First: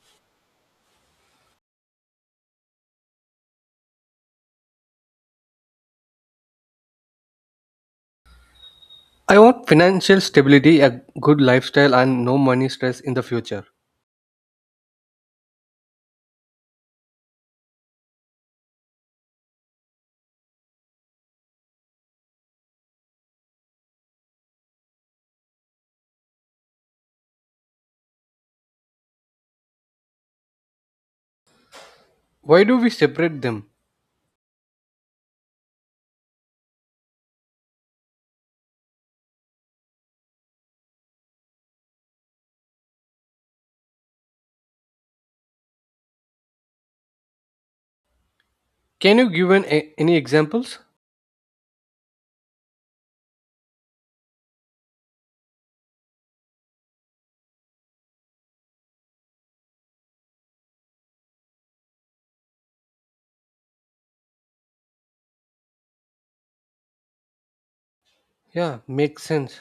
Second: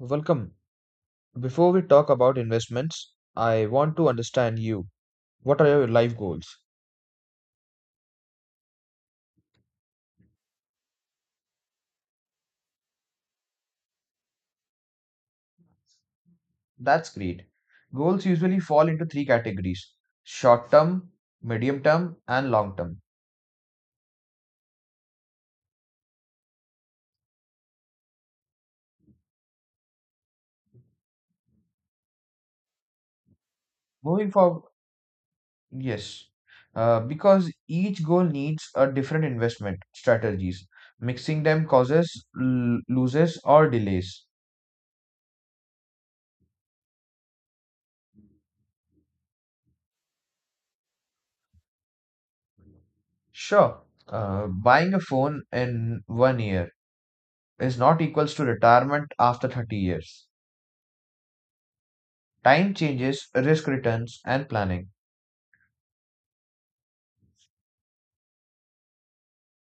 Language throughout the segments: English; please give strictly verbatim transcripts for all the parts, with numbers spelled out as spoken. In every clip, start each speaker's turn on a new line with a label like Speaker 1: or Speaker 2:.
Speaker 1: Welcome. Before we talk about investments, I want to understand you. What are your life goals?
Speaker 2: I want financial stability, a good lifestyle, and no money stress in the future.
Speaker 1: That's great. Goals usually fall into three categories: short term, medium term, and long term.
Speaker 2: Why do we separate them?
Speaker 1: Moving forward, yes, uh, because each goal needs a different investment strategies. Mixing them causes l- loses or delays.
Speaker 2: Can you give an, a- any examples?
Speaker 1: Sure, uh, buying a phone in one year is not equals to retirement after thirty years. Time changes, risk returns, and planning.
Speaker 2: Yeah, makes sense.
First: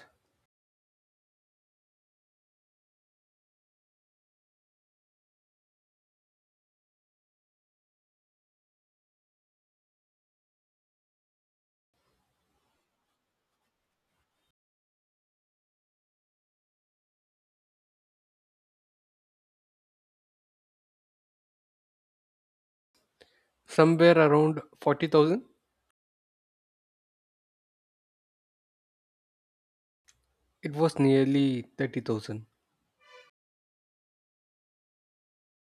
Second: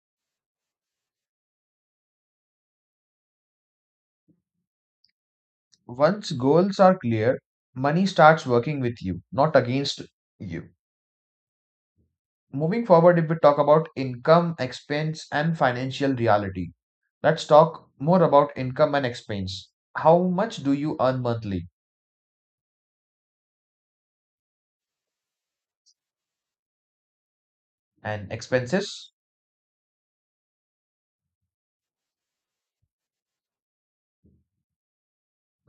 Speaker 1: Once goals are clear, money starts working with you, not against you. Moving forward, if we talk about income, expense, and financial reality, let's talk more about income and expense. How much do you earn monthly?
Speaker 2: Somewhere around forty thousand,
Speaker 1: And expenses?
Speaker 2: it was nearly thirty thousand.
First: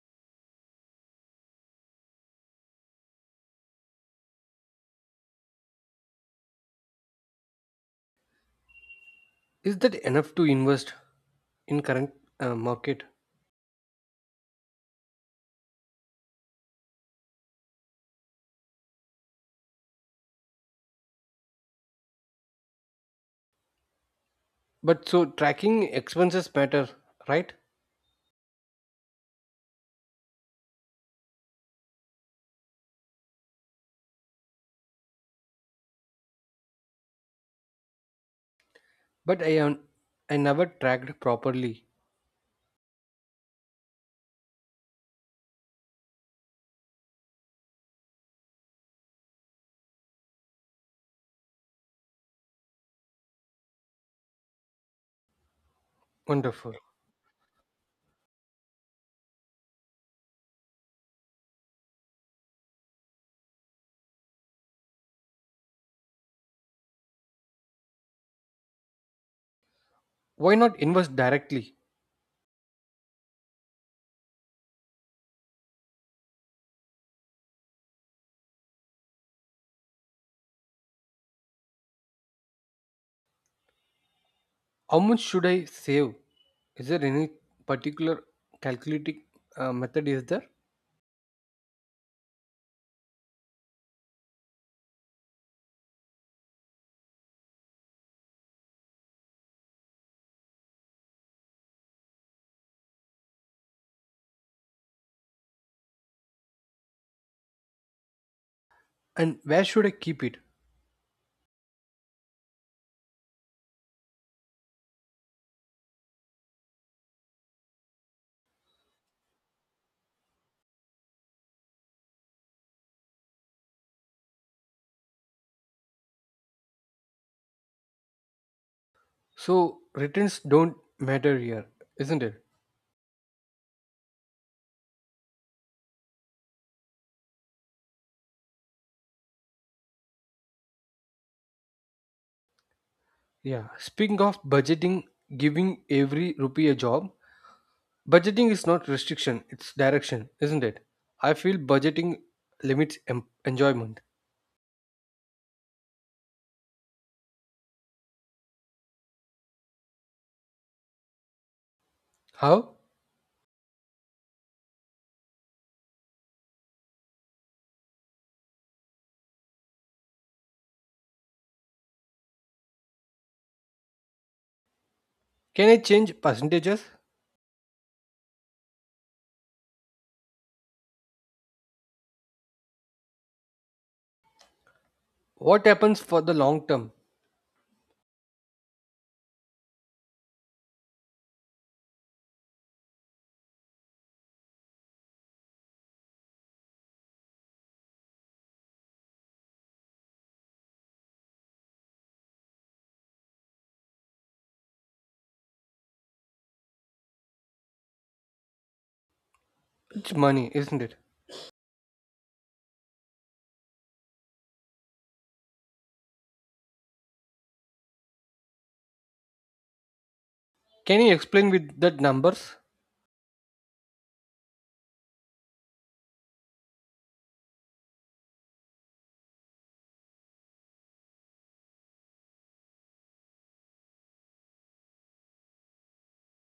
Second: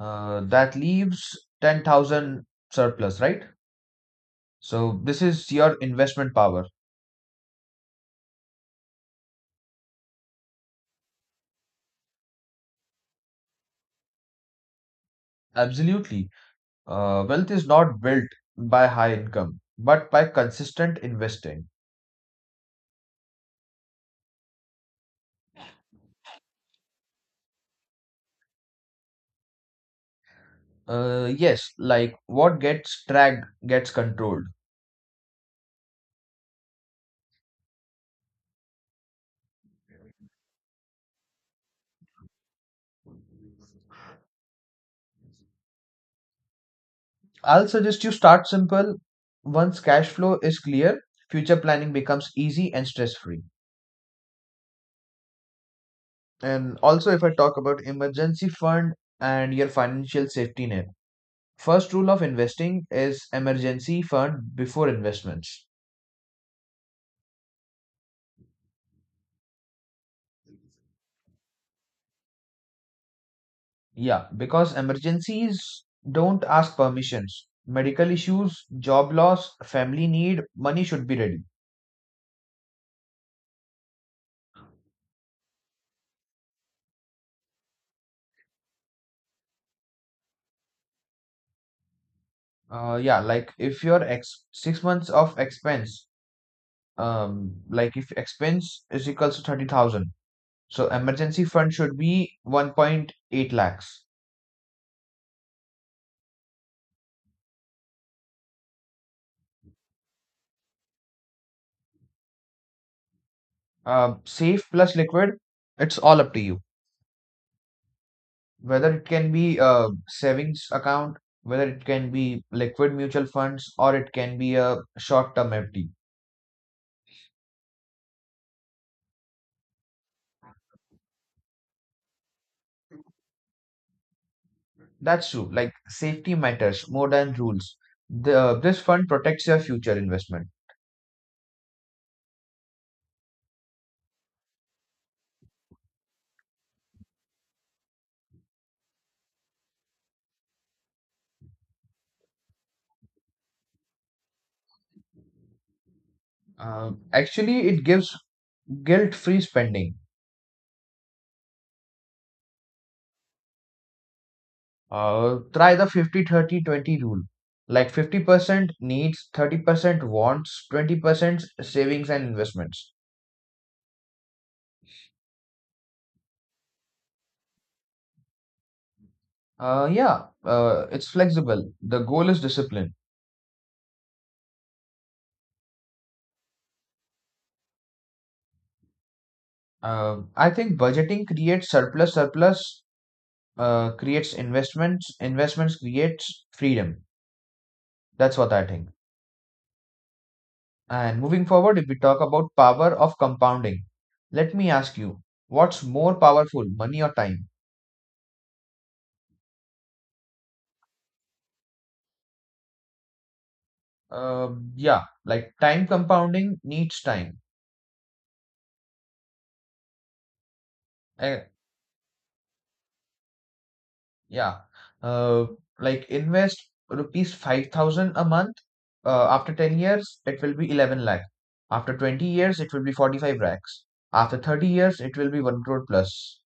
Speaker 1: Uh, that leaves ten thousand surplus, right? So, this is your investment power.
Speaker 2: Is that enough to invest in current uh, market?
Speaker 1: Absolutely. Uh, wealth is not built by high income, but by consistent investing.
Speaker 2: But so tracking expenses matter, right?
Speaker 1: Uh, yes, like what gets tracked gets controlled.
Speaker 2: But I am I never tracked properly.
Speaker 1: I'll suggest you start simple. Once cash flow is clear, future planning becomes easy and stress free.
Speaker 2: Wonderful.
Speaker 1: And also, if I talk about emergency fund and your financial safety net, first rule of investing is emergency fund before investments.
Speaker 2: Why not invest directly?
Speaker 1: Yeah, because emergencies don't ask permissions. Medical issues, job loss, family need, money should be ready.
Speaker 2: How much should I save? Is there any particular calculating uh, method is there?
Speaker 1: Uh, yeah, like if your ex six months of expense, um, like if expense is equals to thirty thousand, so emergency fund should be one point eight lakhs.
Speaker 2: And where should I keep it?
Speaker 1: Uh, safe plus liquid, it's all up to you. Whether it can be a savings account, whether it can be liquid mutual funds, or it can be a short-term F D.
Speaker 2: So returns don't matter here, isn't it?
Speaker 1: That's true. Like safety matters more than rules. The this fund protects your future investment.
Speaker 2: Yeah. Speaking of budgeting, giving every rupee a job, budgeting is not restriction, it's direction, isn't it? I feel budgeting limits em- enjoyment.
Speaker 1: Uh, actually, it gives guilt-free spending.
Speaker 2: How?
Speaker 1: Uh, try the fifty thirty twenty rule. Like fifty percent needs, thirty percent wants, twenty percent savings and investments.
Speaker 2: Can I change percentages?
Speaker 1: Uh, yeah, uh, it's flexible. The goal is discipline.
Speaker 2: What happens for the long term?
Speaker 1: Uh, I think budgeting creates surplus, surplus uh, creates investments, investments creates freedom. That's what I think. And moving forward, if we talk about power of compounding, let me ask you, what's more powerful, money or time?
Speaker 2: It's money, isn't it?
Speaker 1: Um yeah, like time compounding needs time.
Speaker 2: Can you
Speaker 1: Uh,
Speaker 2: explain with that numbers?
Speaker 1: yeah, uh, like invest rupees five thousand a month. Uh, after ten years, it will be eleven lakh. After twenty years, it will be forty-five lakhs. After thirty years, it will be one crore plus.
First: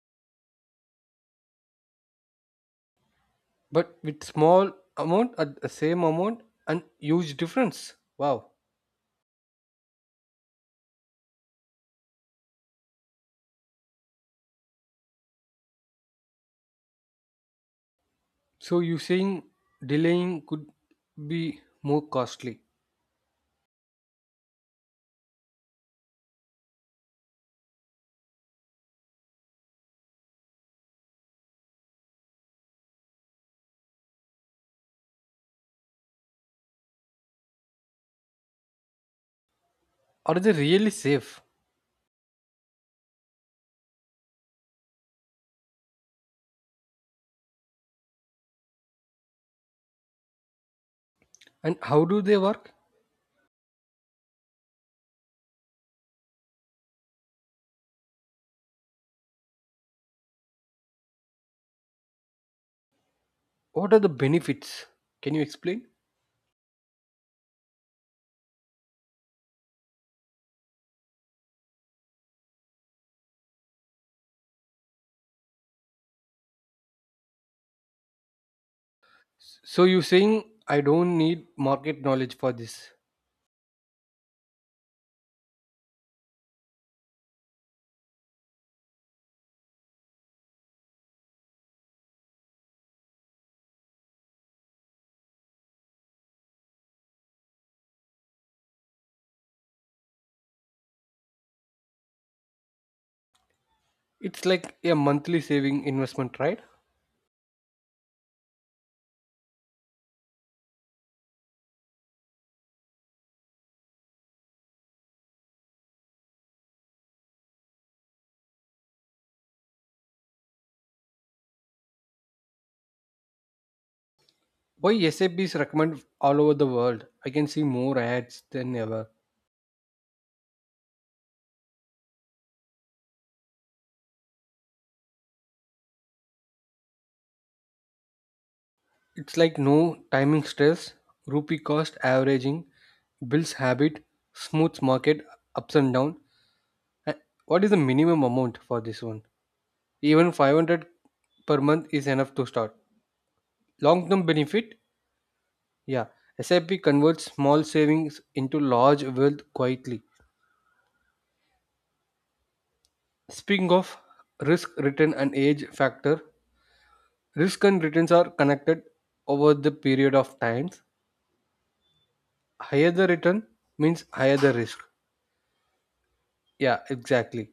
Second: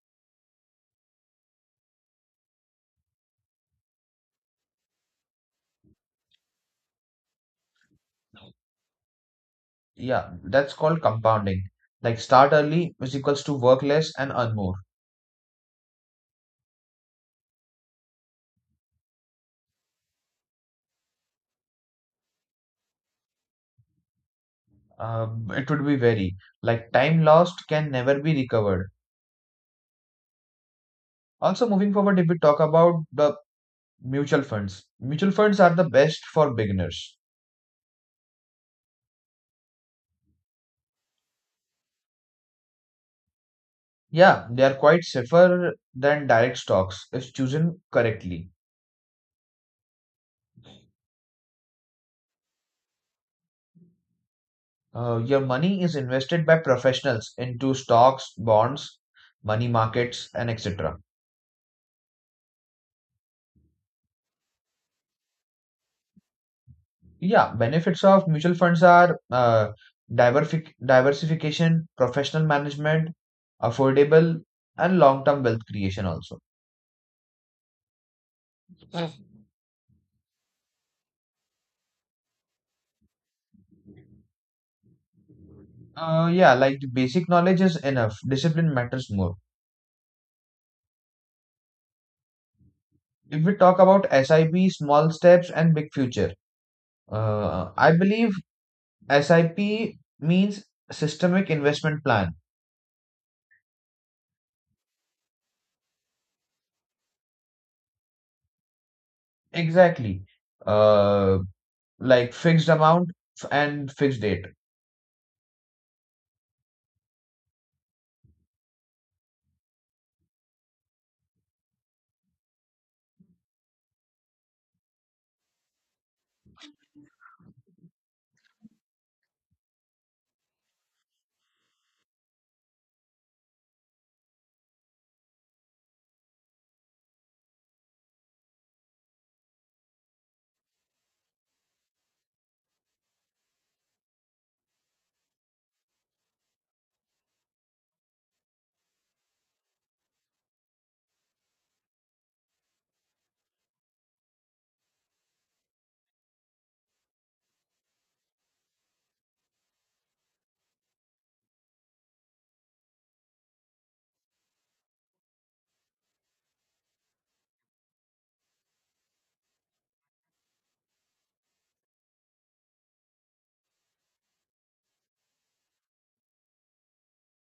Speaker 2: But with small amount at the same amount and huge difference. Wow.
Speaker 1: Yeah, that's called compounding. Like start early, which equals to work less and earn more.
Speaker 2: So you saying delaying could be more costly?
Speaker 1: Uh, it would be very, like time lost can never be recovered. Also, moving forward, if we talk about the mutual funds, mutual funds are the best for beginners.
Speaker 2: Are they really safe?
Speaker 1: Yeah, they are quite safer than direct stocks if chosen correctly.
Speaker 2: And how do they work?
Speaker 1: Uh, your money is invested by professionals into stocks, bonds, money markets, and et cetera.
Speaker 2: What are the benefits? Can you explain?
Speaker 1: Yeah, benefits of mutual funds are uh, diversific- diversification, professional management, affordable, and long term wealth creation also. So,
Speaker 2: So you saying I don't need market knowledge for this?
Speaker 1: Uh, yeah, like the basic knowledge is enough. Discipline matters more. If we talk about S I P, small steps, and big future, uh, I believe S I P means systemic investment plan.
Speaker 2: It's like a monthly saving investment, right?
Speaker 1: Exactly. Uh, like fixed amount f- and fixed date.
Speaker 2: Why saps recommend all over the world? I can see more ads than ever. It's like no timing stress, rupee cost averaging, bills habit, smooth market ups and down. And what is the minimum amount for this one? Even five hundred per month is enough to start. Long term benefit? Yeah. SIP converts small savings into large wealth quietly. Speaking of risk, return, and age factor, risk and returns are connected over the period of times. Higher the return means higher the risk. Yeah, exactly.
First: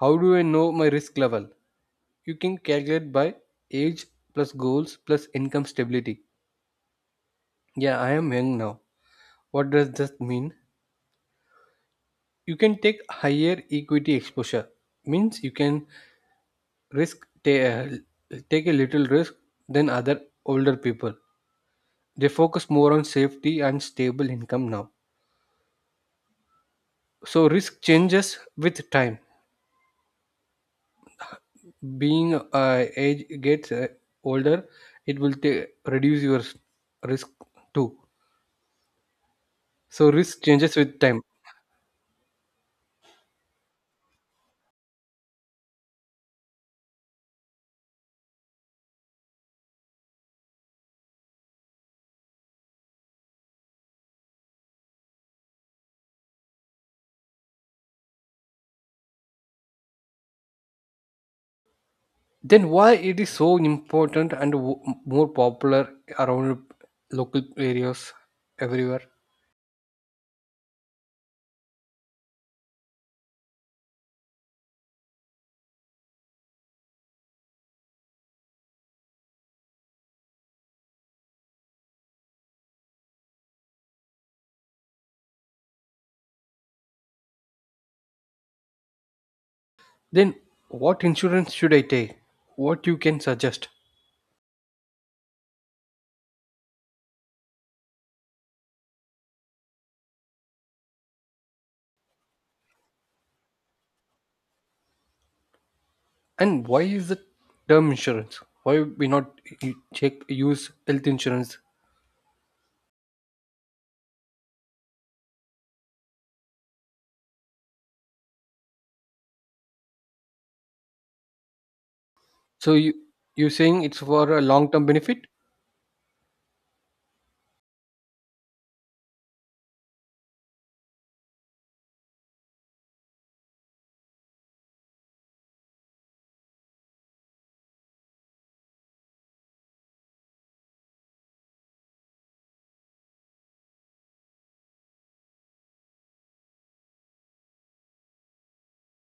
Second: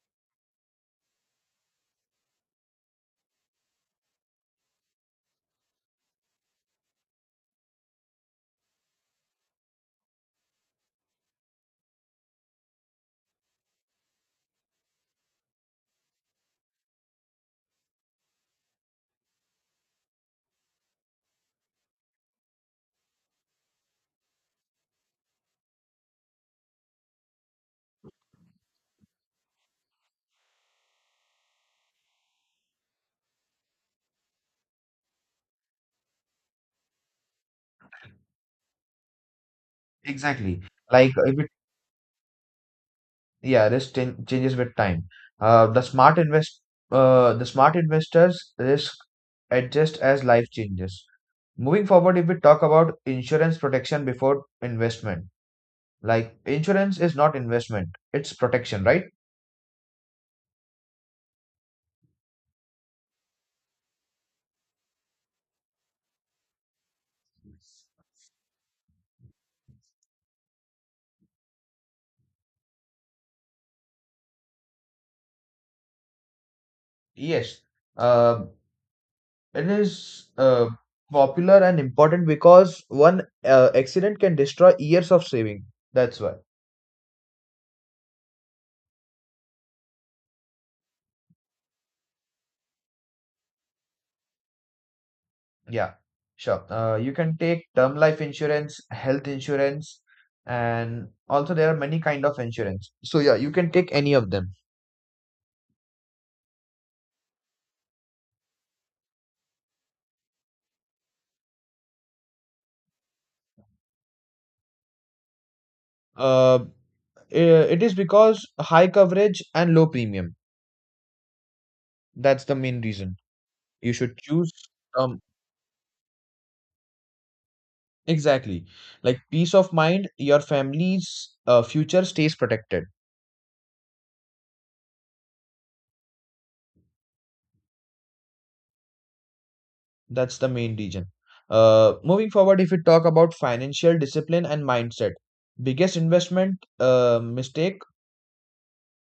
Speaker 2: How do I know my risk level? You can calculate by age plus goals plus income stability. Yeah, I am young now. What does that mean? You can take higher equity exposure. Means you can risk ta- take a little risk than other older people. They focus more on safety and stable income now. So risk changes with time. Being uh, age gets uh, older, it will ta- reduce your s- risk too. So risk
Speaker 1: Exactly.
Speaker 2: changes with
Speaker 1: Like
Speaker 2: time.
Speaker 1: if we Yeah, risk chan- changes with time. Uh, the smart invest uh, the smart investors risk adjust as life changes. Moving forward, if we talk about insurance protection before investment, like insurance is not investment, it's protection, right?
Speaker 2: Then why it is so important and w- more popular around local areas everywhere?
Speaker 1: Yes. Uh, it is uh, popular and important because one uh, accident can destroy years of saving. That's why.
Speaker 2: Then what insurance should I take? What you can suggest?
Speaker 1: Yeah, sure. Uh, you can take term life insurance, health insurance, and also there are many kind of insurance. So yeah, you can take any of them.
Speaker 2: And why is the term insurance? Why we not u- check use health insurance?
Speaker 1: Uh, i- it is because high coverage and low premium. That's the
Speaker 2: So
Speaker 1: main
Speaker 2: you
Speaker 1: reason.
Speaker 2: you saying
Speaker 1: You
Speaker 2: it's
Speaker 1: should
Speaker 2: for a
Speaker 1: choose,
Speaker 2: long term
Speaker 1: um
Speaker 2: benefit?
Speaker 1: exactly, like peace of mind, your family's uh, future stays protected. That's the main reason. Uh, moving forward, if we talk about financial discipline and mindset, biggest investment uh, mistake.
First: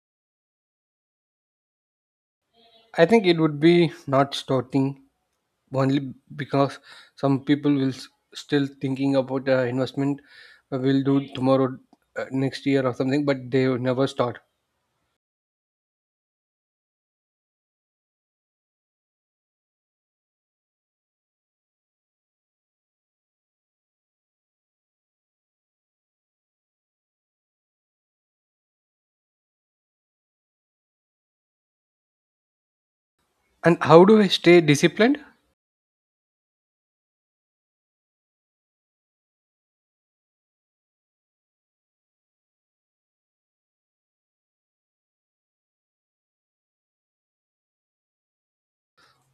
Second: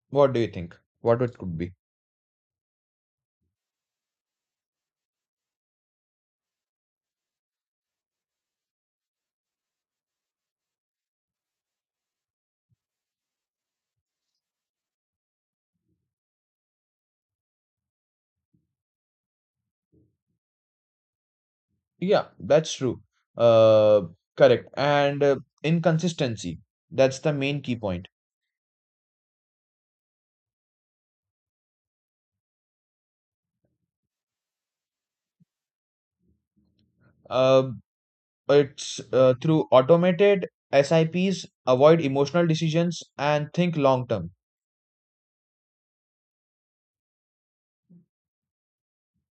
Speaker 1: What do you think? What it could be?
Speaker 2: I think it would be not starting only because some people will s- still thinking about uh, investment uh, will do tomorrow uh, next year or something, but they will never start.
Speaker 1: Yeah, that's true. Uh, Correct. And uh, inconsistency, that's the main key point.
Speaker 2: And how do I stay disciplined?
Speaker 1: Uh, it's uh, through automated S I Ps, avoid emotional decisions and think long term.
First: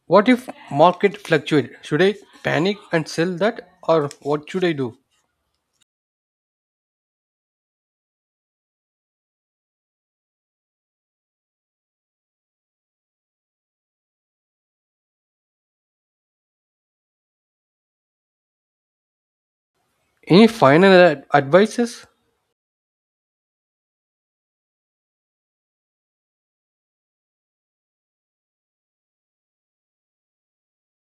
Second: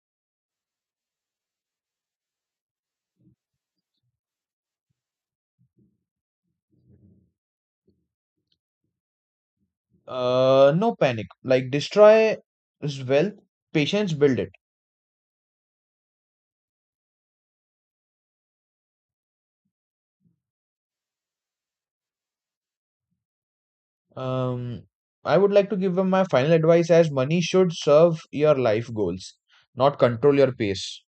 Speaker 2: What if market fluctuate? Should I panic and sell that, or what should I do?
Speaker 1: Uh, no panic. Like destroy is wealth, patience build it.
Speaker 2: Any final ad- advices?
Speaker 1: Um, I would like to give them my final advice as money should serve your life goals, not control your pace.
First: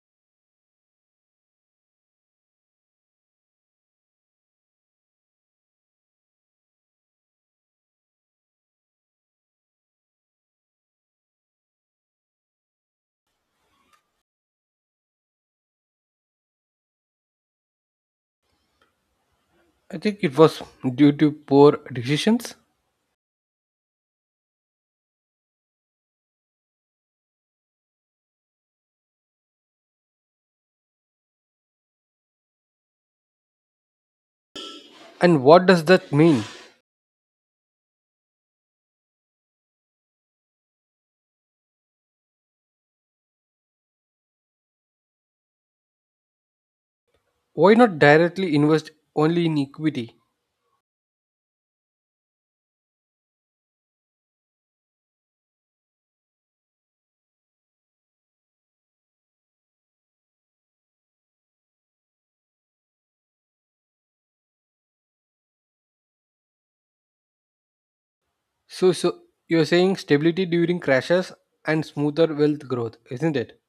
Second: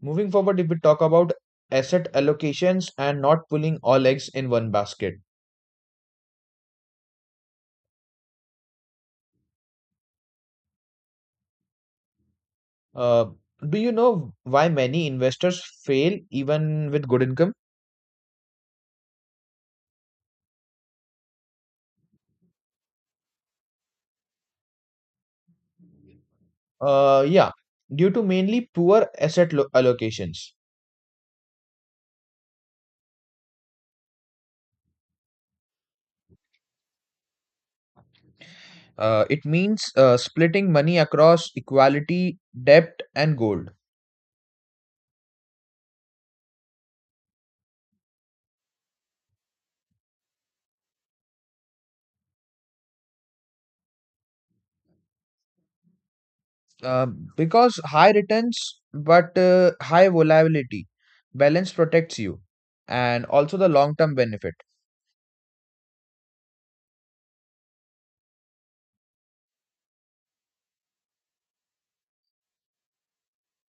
Speaker 1: Moving forward, if we talk about asset allocations and not pulling all eggs in one basket, uh, do you know why many investors fail even with good income?
Speaker 2: I think it was due to poor decisions.
Speaker 1: Uh, yeah, due to mainly poor asset lo- allocations.
Speaker 2: And what does that mean?
Speaker 1: Uh, it means uh, splitting money across equality, debt, and gold.
Speaker 2: Why not directly invest only in equity?
Speaker 1: Um, because high returns but uh, high volatility, balance protects you and also the long term benefit.
Speaker 2: So, so you're saying stability during crashes and smoother wealth growth, isn't it?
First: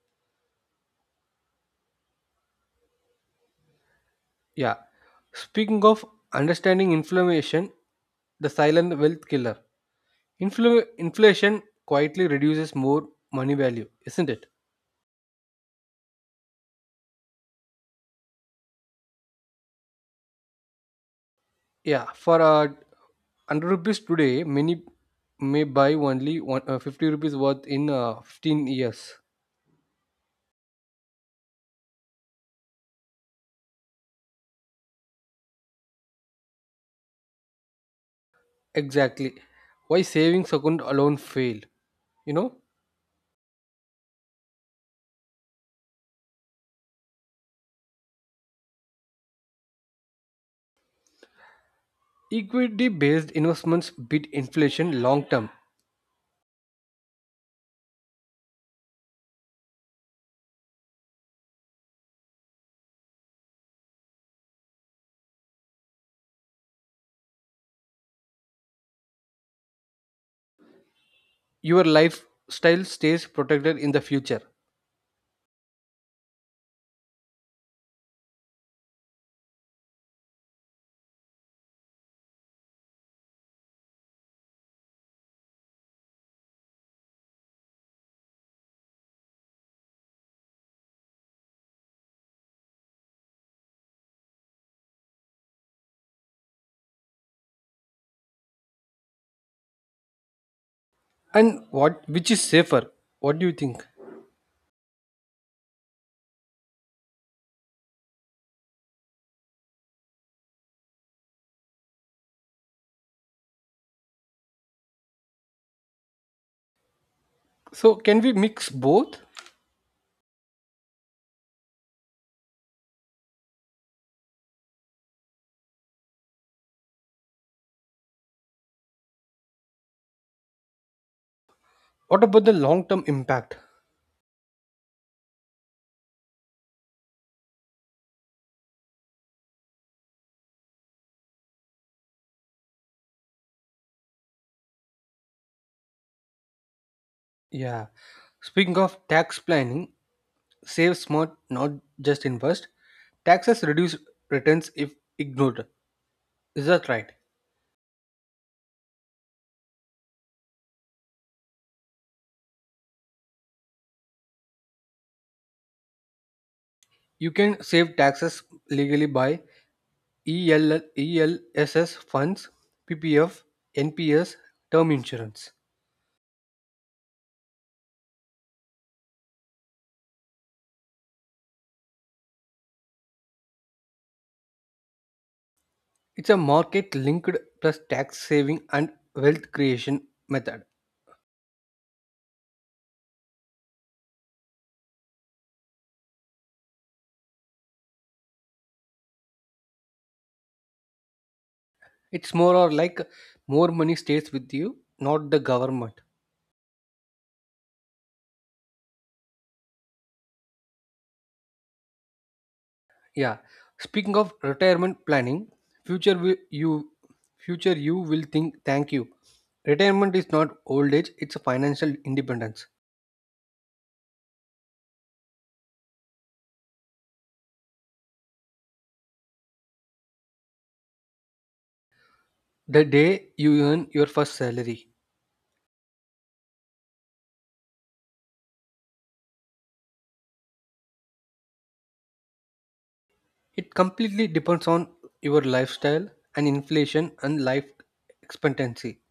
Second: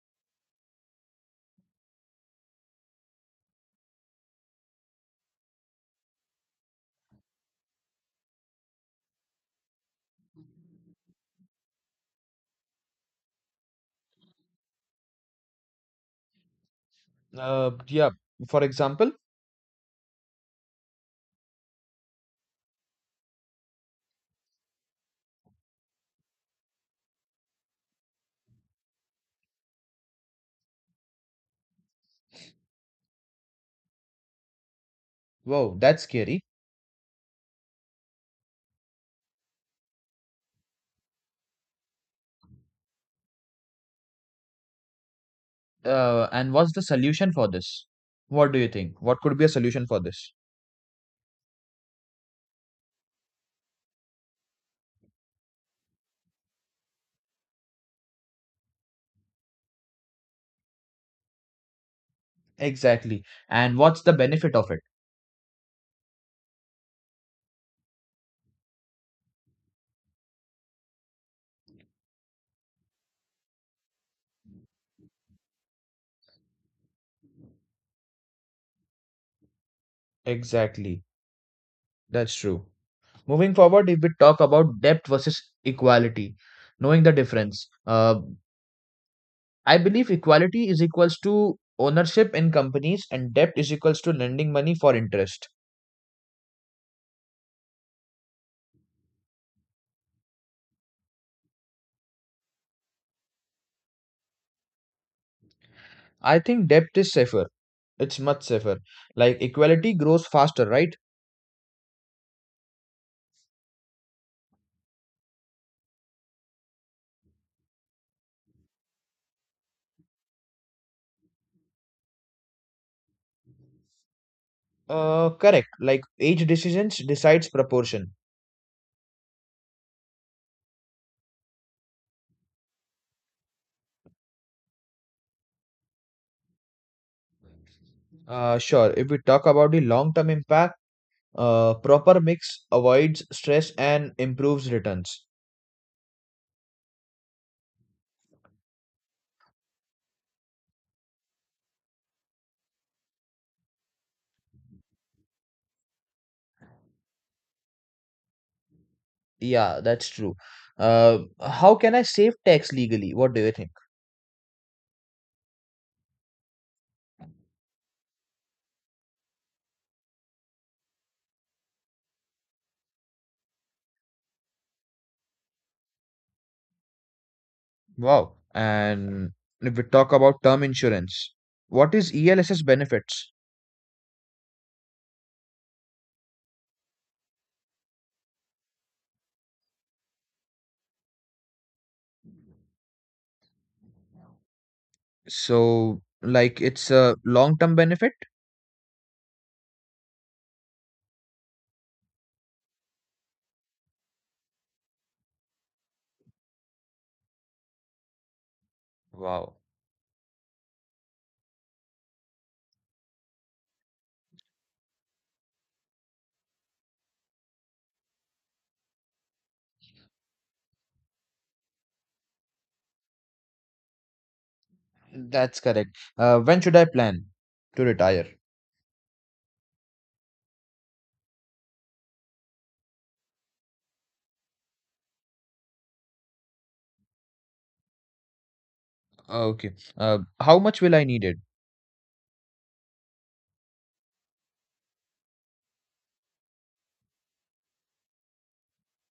Speaker 2: Yeah. Speaking of understanding inflammation, the silent wealth killer. Infl- inflation quietly reduces more money value, isn't it?
Speaker 1: Uh, yeah, for example.
Speaker 2: Yeah. For uh, one hundred rupees today, many may buy only one, uh, fifty rupees worth in uh, fifteen years.
Speaker 1: Wow, that's scary.
Speaker 2: Exactly. Why savings account alone fail? You know,
Speaker 1: Uh, and what's the solution for this? What do you think? What could be a solution for this?
Speaker 2: Equity based investments beat inflation long term.
Speaker 1: Exactly. And what's the benefit of it?
Speaker 2: Your lifestyle stays protected in the future.
Speaker 1: Exactly. That's true. Moving forward, if we talk about depth versus equality, knowing the difference, uh, I believe equality is equals to ownership in companies and debt is equals to lending money for interest.
Speaker 2: And what which is safer? What do you think?
Speaker 1: I think debt is safer. It's much safer. Like equality grows faster, right?
Speaker 2: So can we mix both?
Speaker 1: Uh, correct. Like age decisions decides proportion.
Speaker 2: What about the long term impact?
Speaker 1: Uh, sure. If we talk about the long-term impact, uh, proper mix avoids stress and improves returns.
Speaker 2: Yeah. Speaking of tax planning, save smart not just invest. Taxes reduce returns if ignored, is that right?
Speaker 1: Yeah, that's true. Uh, how can I save tax legally? What do you think?
Speaker 2: You can save taxes legally by E L E L S S funds, P P F, N P S, term insurance.
Speaker 1: Wow. And if we talk about term insurance, what is E L S S benefits?
Speaker 2: It's a market linked plus tax saving and wealth creation method.
Speaker 1: So, like, it's a long-term benefit?
Speaker 2: It's more or like more money stays with you, not the government.
Speaker 1: Wow.
Speaker 2: Yeah. Speaking of retirement planning, future will you future you will think thank you. Retirement is not old age, it's a financial independence.
Speaker 1: That's correct. Uh, when should I plan to retire?
Speaker 2: The day you earn your first salary.
Speaker 1: Okay. Uh, how much will I need it?
Speaker 2: It completely depends on your lifestyle and inflation and life expectancy.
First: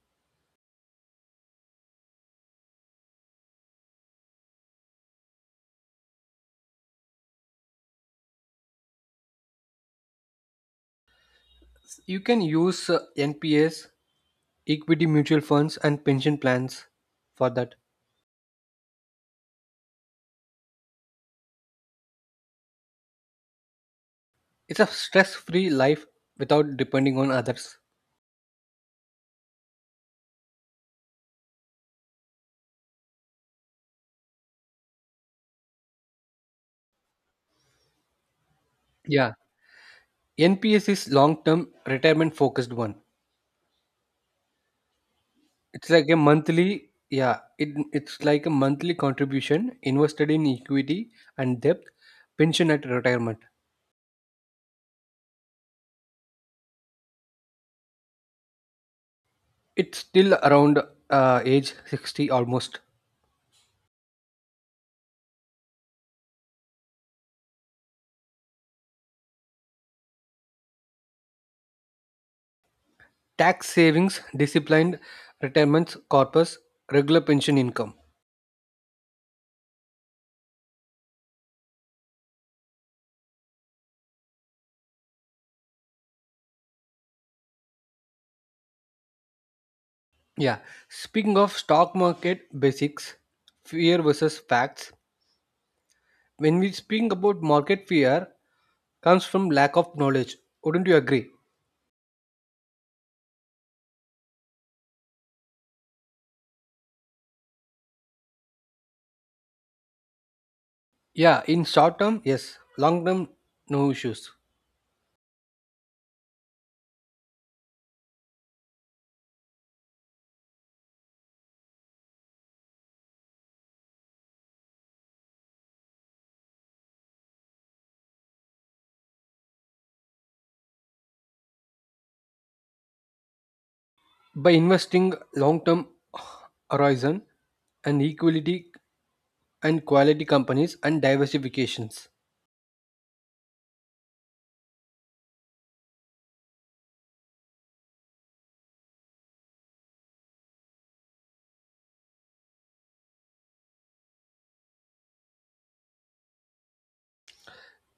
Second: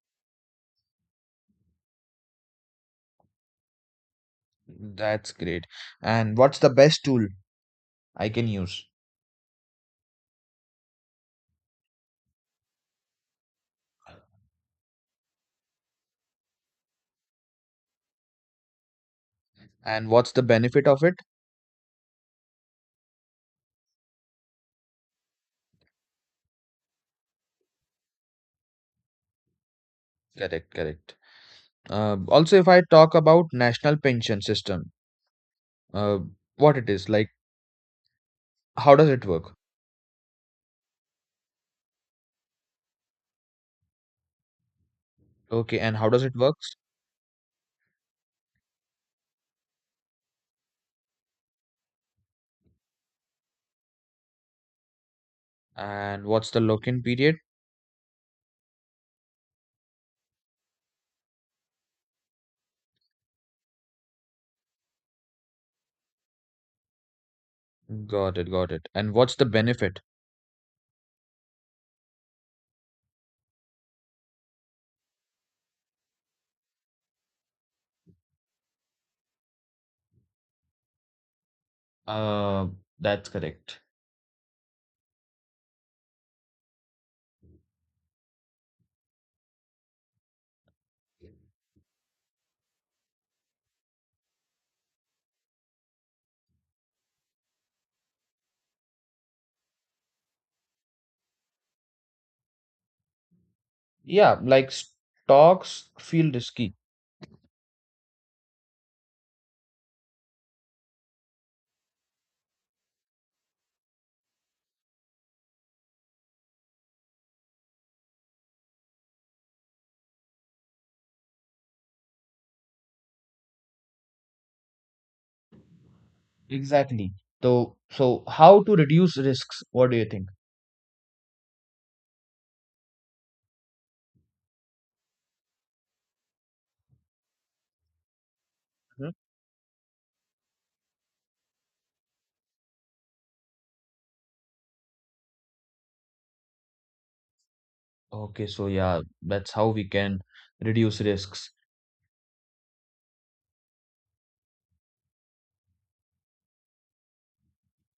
Speaker 1: That's great. And what's the best tool I can use?
Speaker 2: You can use uh, N P S equity mutual funds and pension plans for that.
Speaker 1: And what's the benefit of it?
Speaker 2: It's a stress-free life without depending on others.
Speaker 1: Correct, correct. Uh, also, if I talk about national pension system, uh, what it is like, how does it
Speaker 2: Yeah.
Speaker 1: work?
Speaker 2: N P S is long-term retirement focused one.
Speaker 1: Okay,
Speaker 2: It's
Speaker 1: and
Speaker 2: like
Speaker 1: how
Speaker 2: a
Speaker 1: does it works?
Speaker 2: monthly Yeah, it, it's like a monthly contribution invested in equity and debt pension at retirement.
Speaker 1: And what's the lock-in period?
Speaker 2: It's still around uh, age sixty almost.
Speaker 1: Got it, got it. And what's the benefit?
Speaker 2: Tax savings, disciplined retirements corpus, regular pension income.
Speaker 1: Uh, that's correct.
Speaker 2: Yeah, speaking of stock market basics, fear versus facts. When we speak about market fear, comes from lack of knowledge. Wouldn't you agree?
Speaker 1: Yeah, like stocks feel risky.
Speaker 2: Yeah, in short term, yes. Long term, no issues.
Speaker 1: Exactly. So, so how to reduce risks? What do you think?
Speaker 2: By investing long term horizon and equality and quality companies and diversifications.
Speaker 1: Okay, so yeah, that's how we can reduce risks.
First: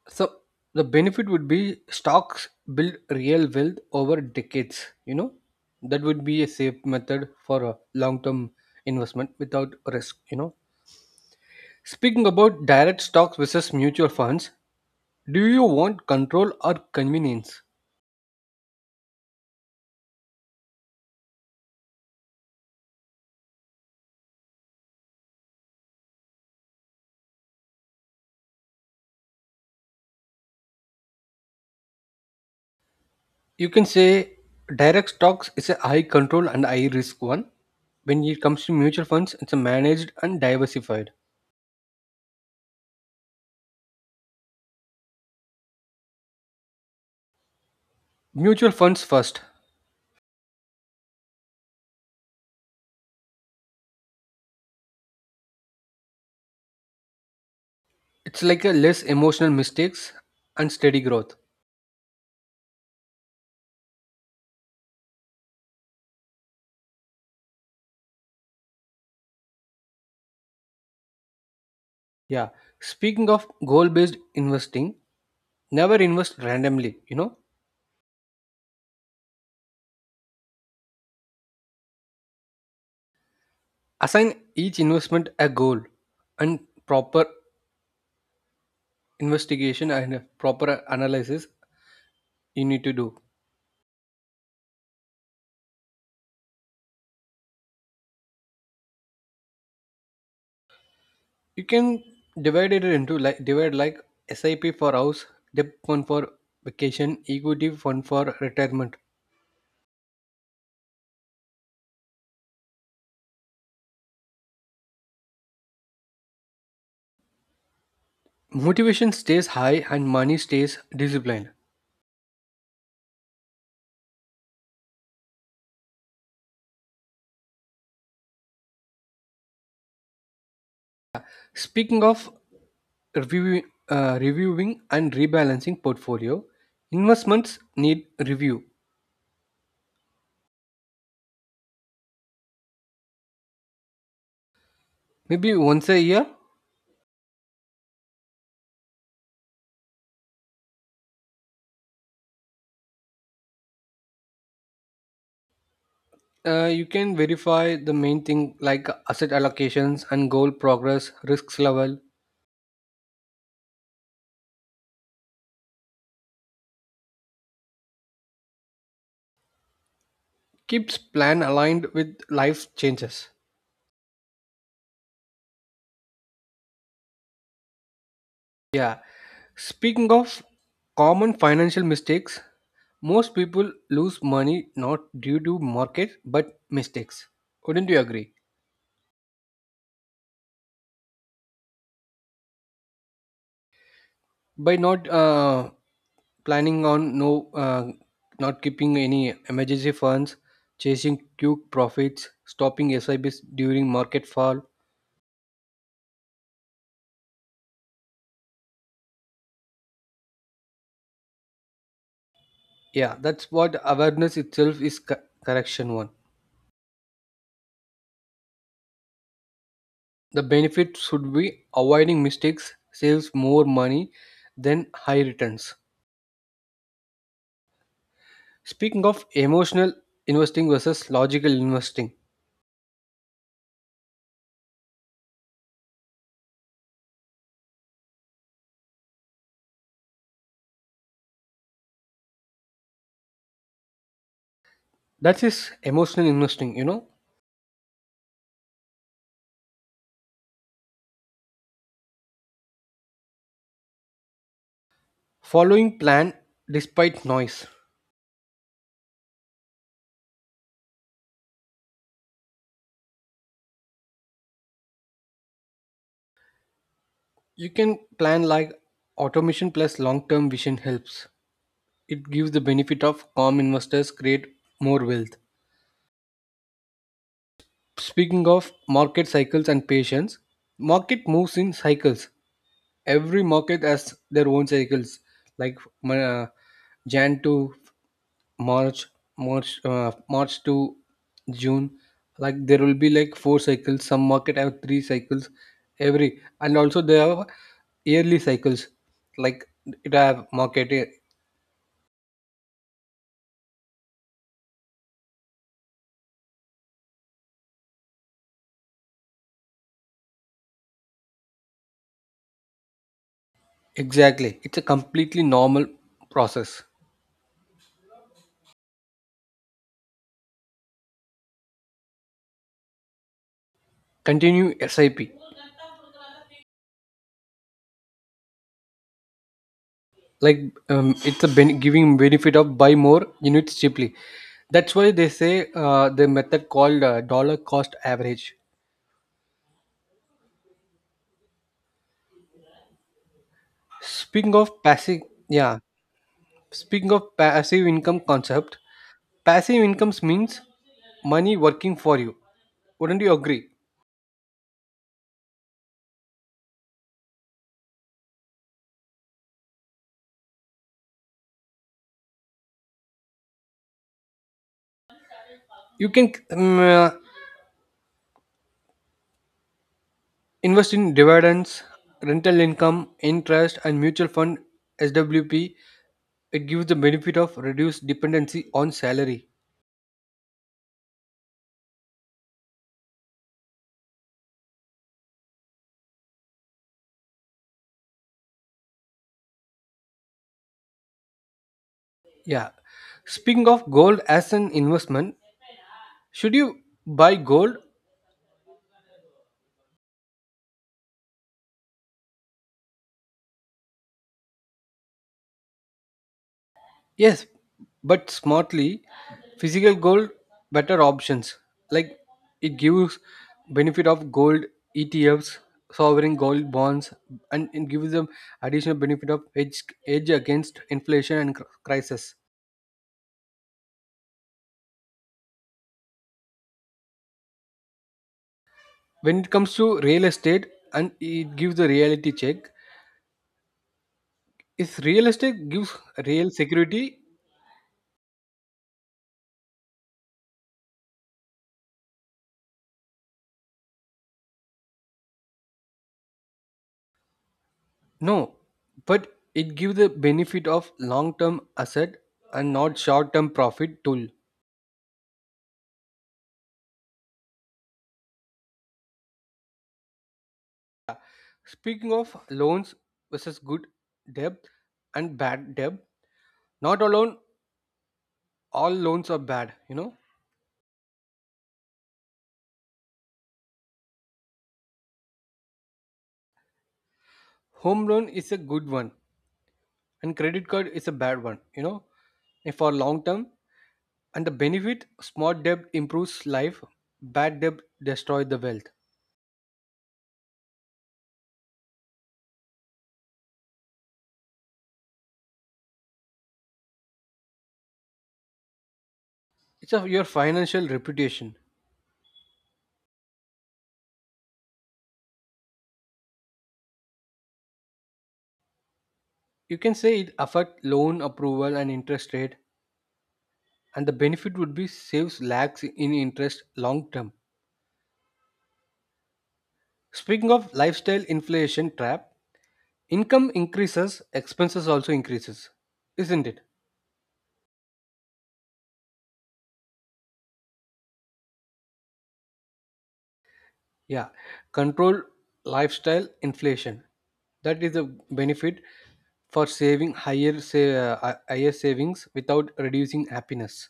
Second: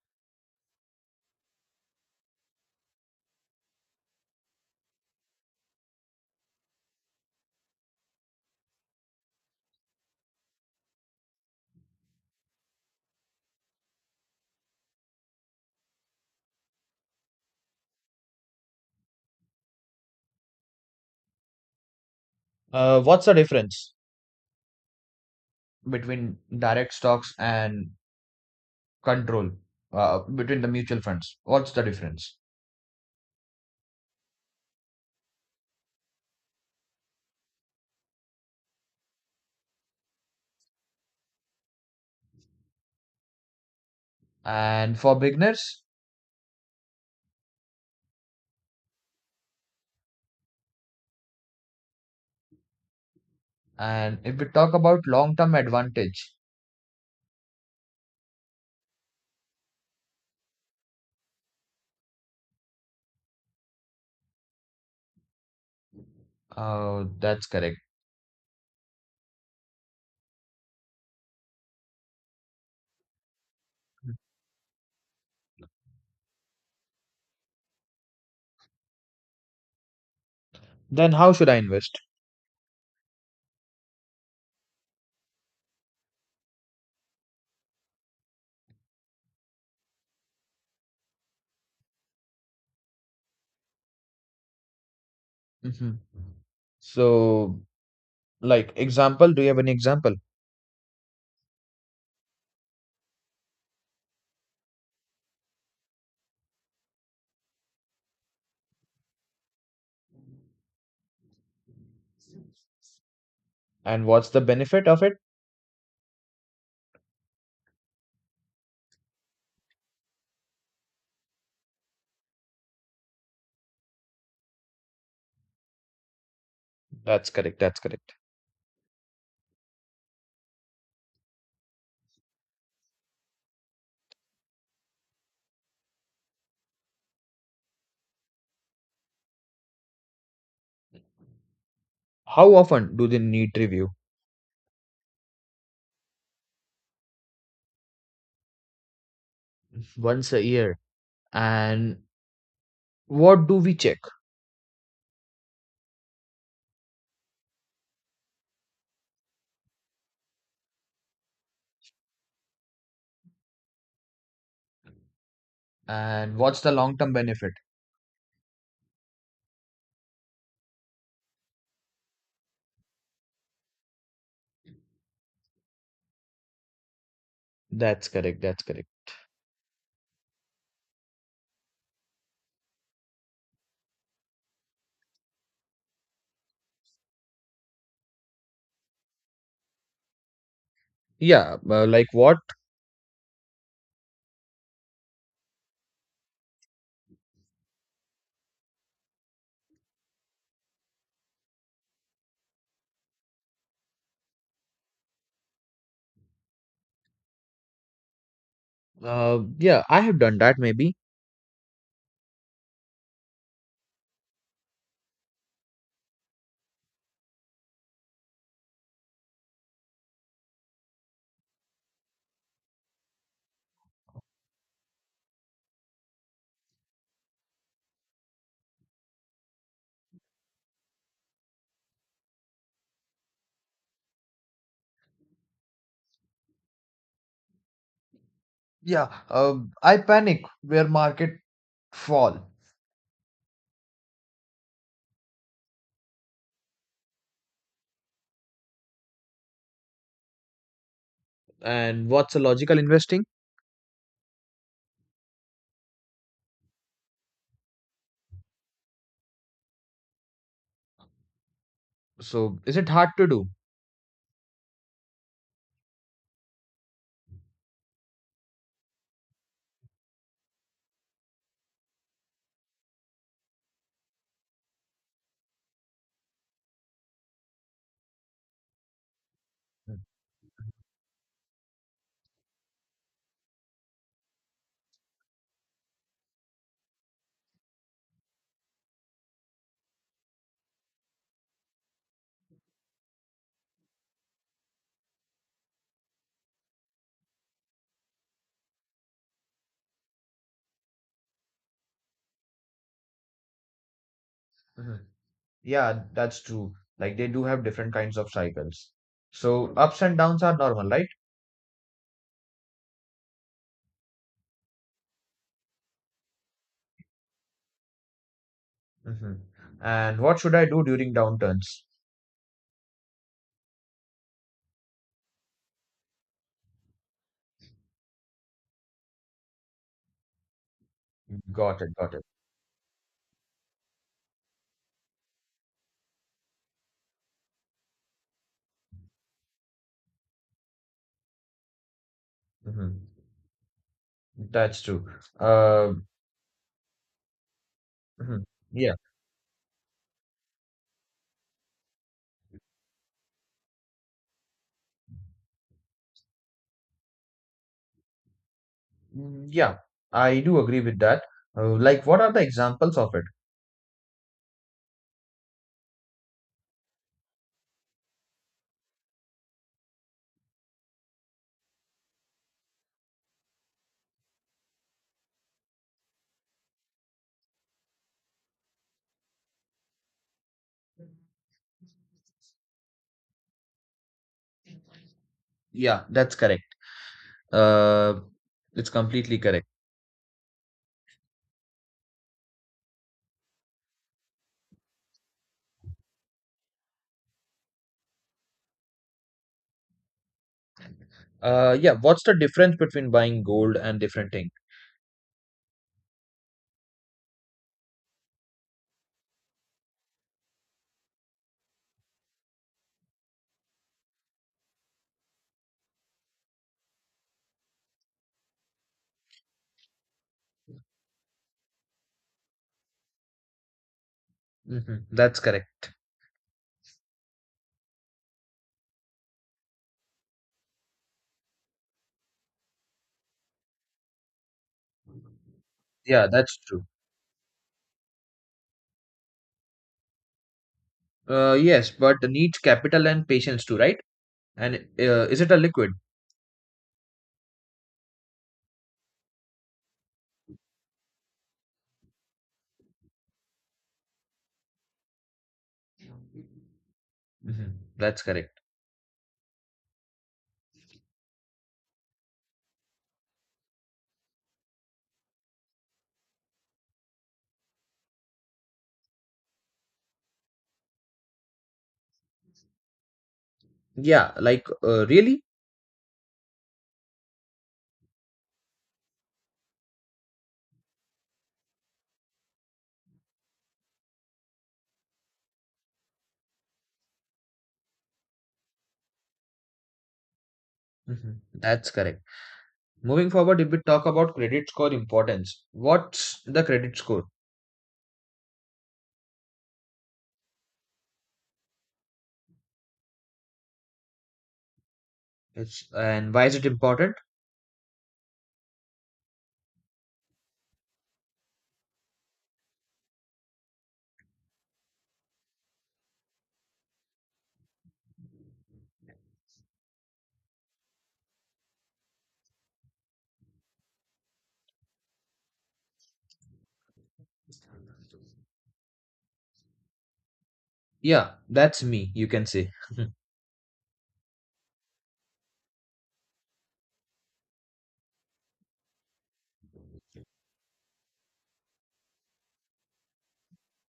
Speaker 2: So the benefit would be stocks build real wealth over decades. You know, that would be a safe method for a long-term investment without risk. You know, speaking about direct stocks versus mutual funds, do you want control or convenience?
Speaker 1: Uh, what's the difference between direct stocks and control, uh, between the mutual funds? What's the difference?
Speaker 2: You can say direct stocks is a high control and high risk one. When it comes to mutual funds, it's a managed and diversified.
Speaker 1: And for beginners,
Speaker 2: Mutual funds first.
Speaker 1: and if we talk about long-term advantage,
Speaker 2: It's like a less emotional mistakes and steady growth.
Speaker 1: uh, that's correct.
Speaker 2: Yeah. Speaking of goal based investing, never invest randomly. You know,
Speaker 1: Then how should I invest?
Speaker 2: assign each investment a goal and proper investigation and a proper analysis you need to do.
Speaker 1: Hmm. So, like example, do you have an example?
Speaker 2: You can divide it into like divide like SIP for house, debt fund for vacation, equity fund for retirement.
Speaker 1: And what's the benefit of it?
Speaker 2: Motivation stays high and money stays disciplined.
Speaker 1: That's correct. That's correct.
Speaker 2: Speaking of reviewing, uh, reviewing and rebalancing portfolio, investments need review.
Speaker 1: How often do they need review?
Speaker 2: Maybe once a year,
Speaker 1: Once a year. And what do we check,
Speaker 2: uh, you can verify the main thing like asset allocations and goal progress, risks level.
Speaker 1: and what's the long term benefit?
Speaker 2: Keeps plan aligned with life changes.
Speaker 1: That's correct. That's correct.
Speaker 2: Yeah. Speaking of common financial mistakes, most people lose money not due to market but mistakes. Wouldn't you agree?
Speaker 1: Yeah, uh, like what?
Speaker 2: By not uh, planning on no, uh, not keeping any emergency funds, chasing quick profits, stopping S I Bs during market fall.
Speaker 1: Uh, yeah, I have done that maybe.
Speaker 2: Yeah, that's what awareness itself is co- correction one. The benefit should be avoiding mistakes saves more money than high returns. Speaking of emotional investing versus logical investing,
Speaker 1: Yeah, uh, I panic where market fall.
Speaker 2: that is emotional investing, you know,
Speaker 1: And what's a logical investing?
Speaker 2: Following plan despite noise.
Speaker 1: So is it hard to do?
Speaker 2: You can plan like automation plus long term vision helps. It gives the benefit of calm investors create more wealth. Speaking of market cycles and patience, market moves in cycles. Every market has their own cycles like uh, jan to march march uh, march to june. Like there will be like four cycles. Some market have three cycles every, and also they have yearly cycles like it have market.
Speaker 1: Mhm. Yeah, that's true. Like they do have different kinds of cycles. So ups and downs are normal, right?
Speaker 2: Exactly. It's a completely normal process.
Speaker 1: Hmm. And what should I do during downturns?
Speaker 2: Continue SIP. Like um, it's a ben-
Speaker 1: Got it, got
Speaker 2: giving
Speaker 1: it.
Speaker 2: benefit of buy more units cheaply. That's why they say uh, the method called uh, dollar cost average.
Speaker 1: Hmm.
Speaker 2: Speaking of
Speaker 1: That's true.
Speaker 2: passive. Yeah,
Speaker 1: Uh,
Speaker 2: speaking of passive income
Speaker 1: mhm.
Speaker 2: concept.
Speaker 1: Yeah.
Speaker 2: Passive incomes means money working for you. Wouldn't you agree?
Speaker 1: Mm, yeah, I do agree with that. Uh, like, what are the examples of it?
Speaker 2: You can um, uh, invest in dividends, rental income, interest, and mutual fund S W P. It gives the benefit of reduced dependency on salary.
Speaker 1: Yeah, that's correct. Uh, it's completely correct.
Speaker 2: Yeah. Speaking of gold as an investment, should you buy gold?
Speaker 1: Uh, yeah, what's the difference between buying gold and different thing?
Speaker 2: Yes, but smartly. Physical gold, better options. Like it gives benefit of gold E T Fs, sovereign gold bonds, and it gives them additional benefit of hedge, hedge against inflation and cr- crisis.
Speaker 1: Hmm. That's correct.
Speaker 2: When it comes to real estate, and it gives a reality check. If real estate gives
Speaker 1: Yeah,
Speaker 2: real
Speaker 1: that's true.
Speaker 2: security.
Speaker 1: Uh, yes, but needs capital and patience too, right? And uh, is it a liquid?
Speaker 2: No, but it gives the benefit of long-term asset and not short-term profit tool.
Speaker 1: Hmm. That's correct.
Speaker 2: Speaking of loans versus good debt and bad debt, not alone all loans are bad, you know.
Speaker 1: Yeah, like uh, really?
Speaker 2: Home loan is a good one and credit card is a bad one, you know. And for long term and the benefit smart debt improves life, bad debt destroys the wealth.
Speaker 1: Hmm. That's correct. Moving forward, if we talk about credit score importance, what's the credit score?
Speaker 2: It's of your financial reputation.
Speaker 1: It's, and why is it important?
Speaker 2: You can say it affect loan approval and interest rate and the benefit would be saves lakhs in interest long term. Speaking of lifestyle inflation trap, income increases, expenses also increases, isn't it?
Speaker 1: Yeah, that's me, you can say.
Speaker 2: Yeah, control lifestyle inflation. That is a benefit for saving higher say uh, hi- higher savings without reducing happiness.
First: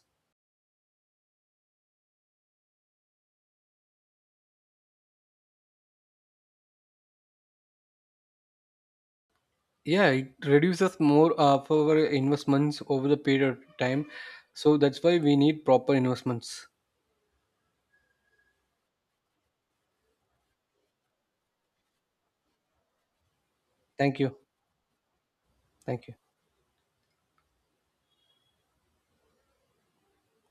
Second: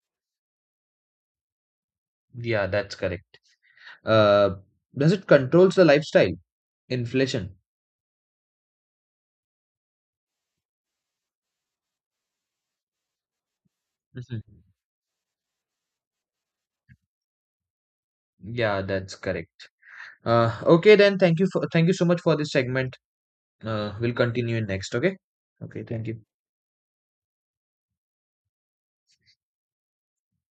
Speaker 1: Yeah, that's correct. Uh, does it controls the lifestyle? Inflation.
Speaker 2: Yeah, it reduces more of our investments over the period of time.
Speaker 1: Mhm.
Speaker 2: So that's why we need proper investments.
Speaker 1: Yeah, that's correct. Uh, okay then, thank you for thank you so much for this segment. Uh, we'll
Speaker 2: Thank you.
Speaker 1: continue in next, okay? Okay, thank
Speaker 2: Thank you.
Speaker 1: you.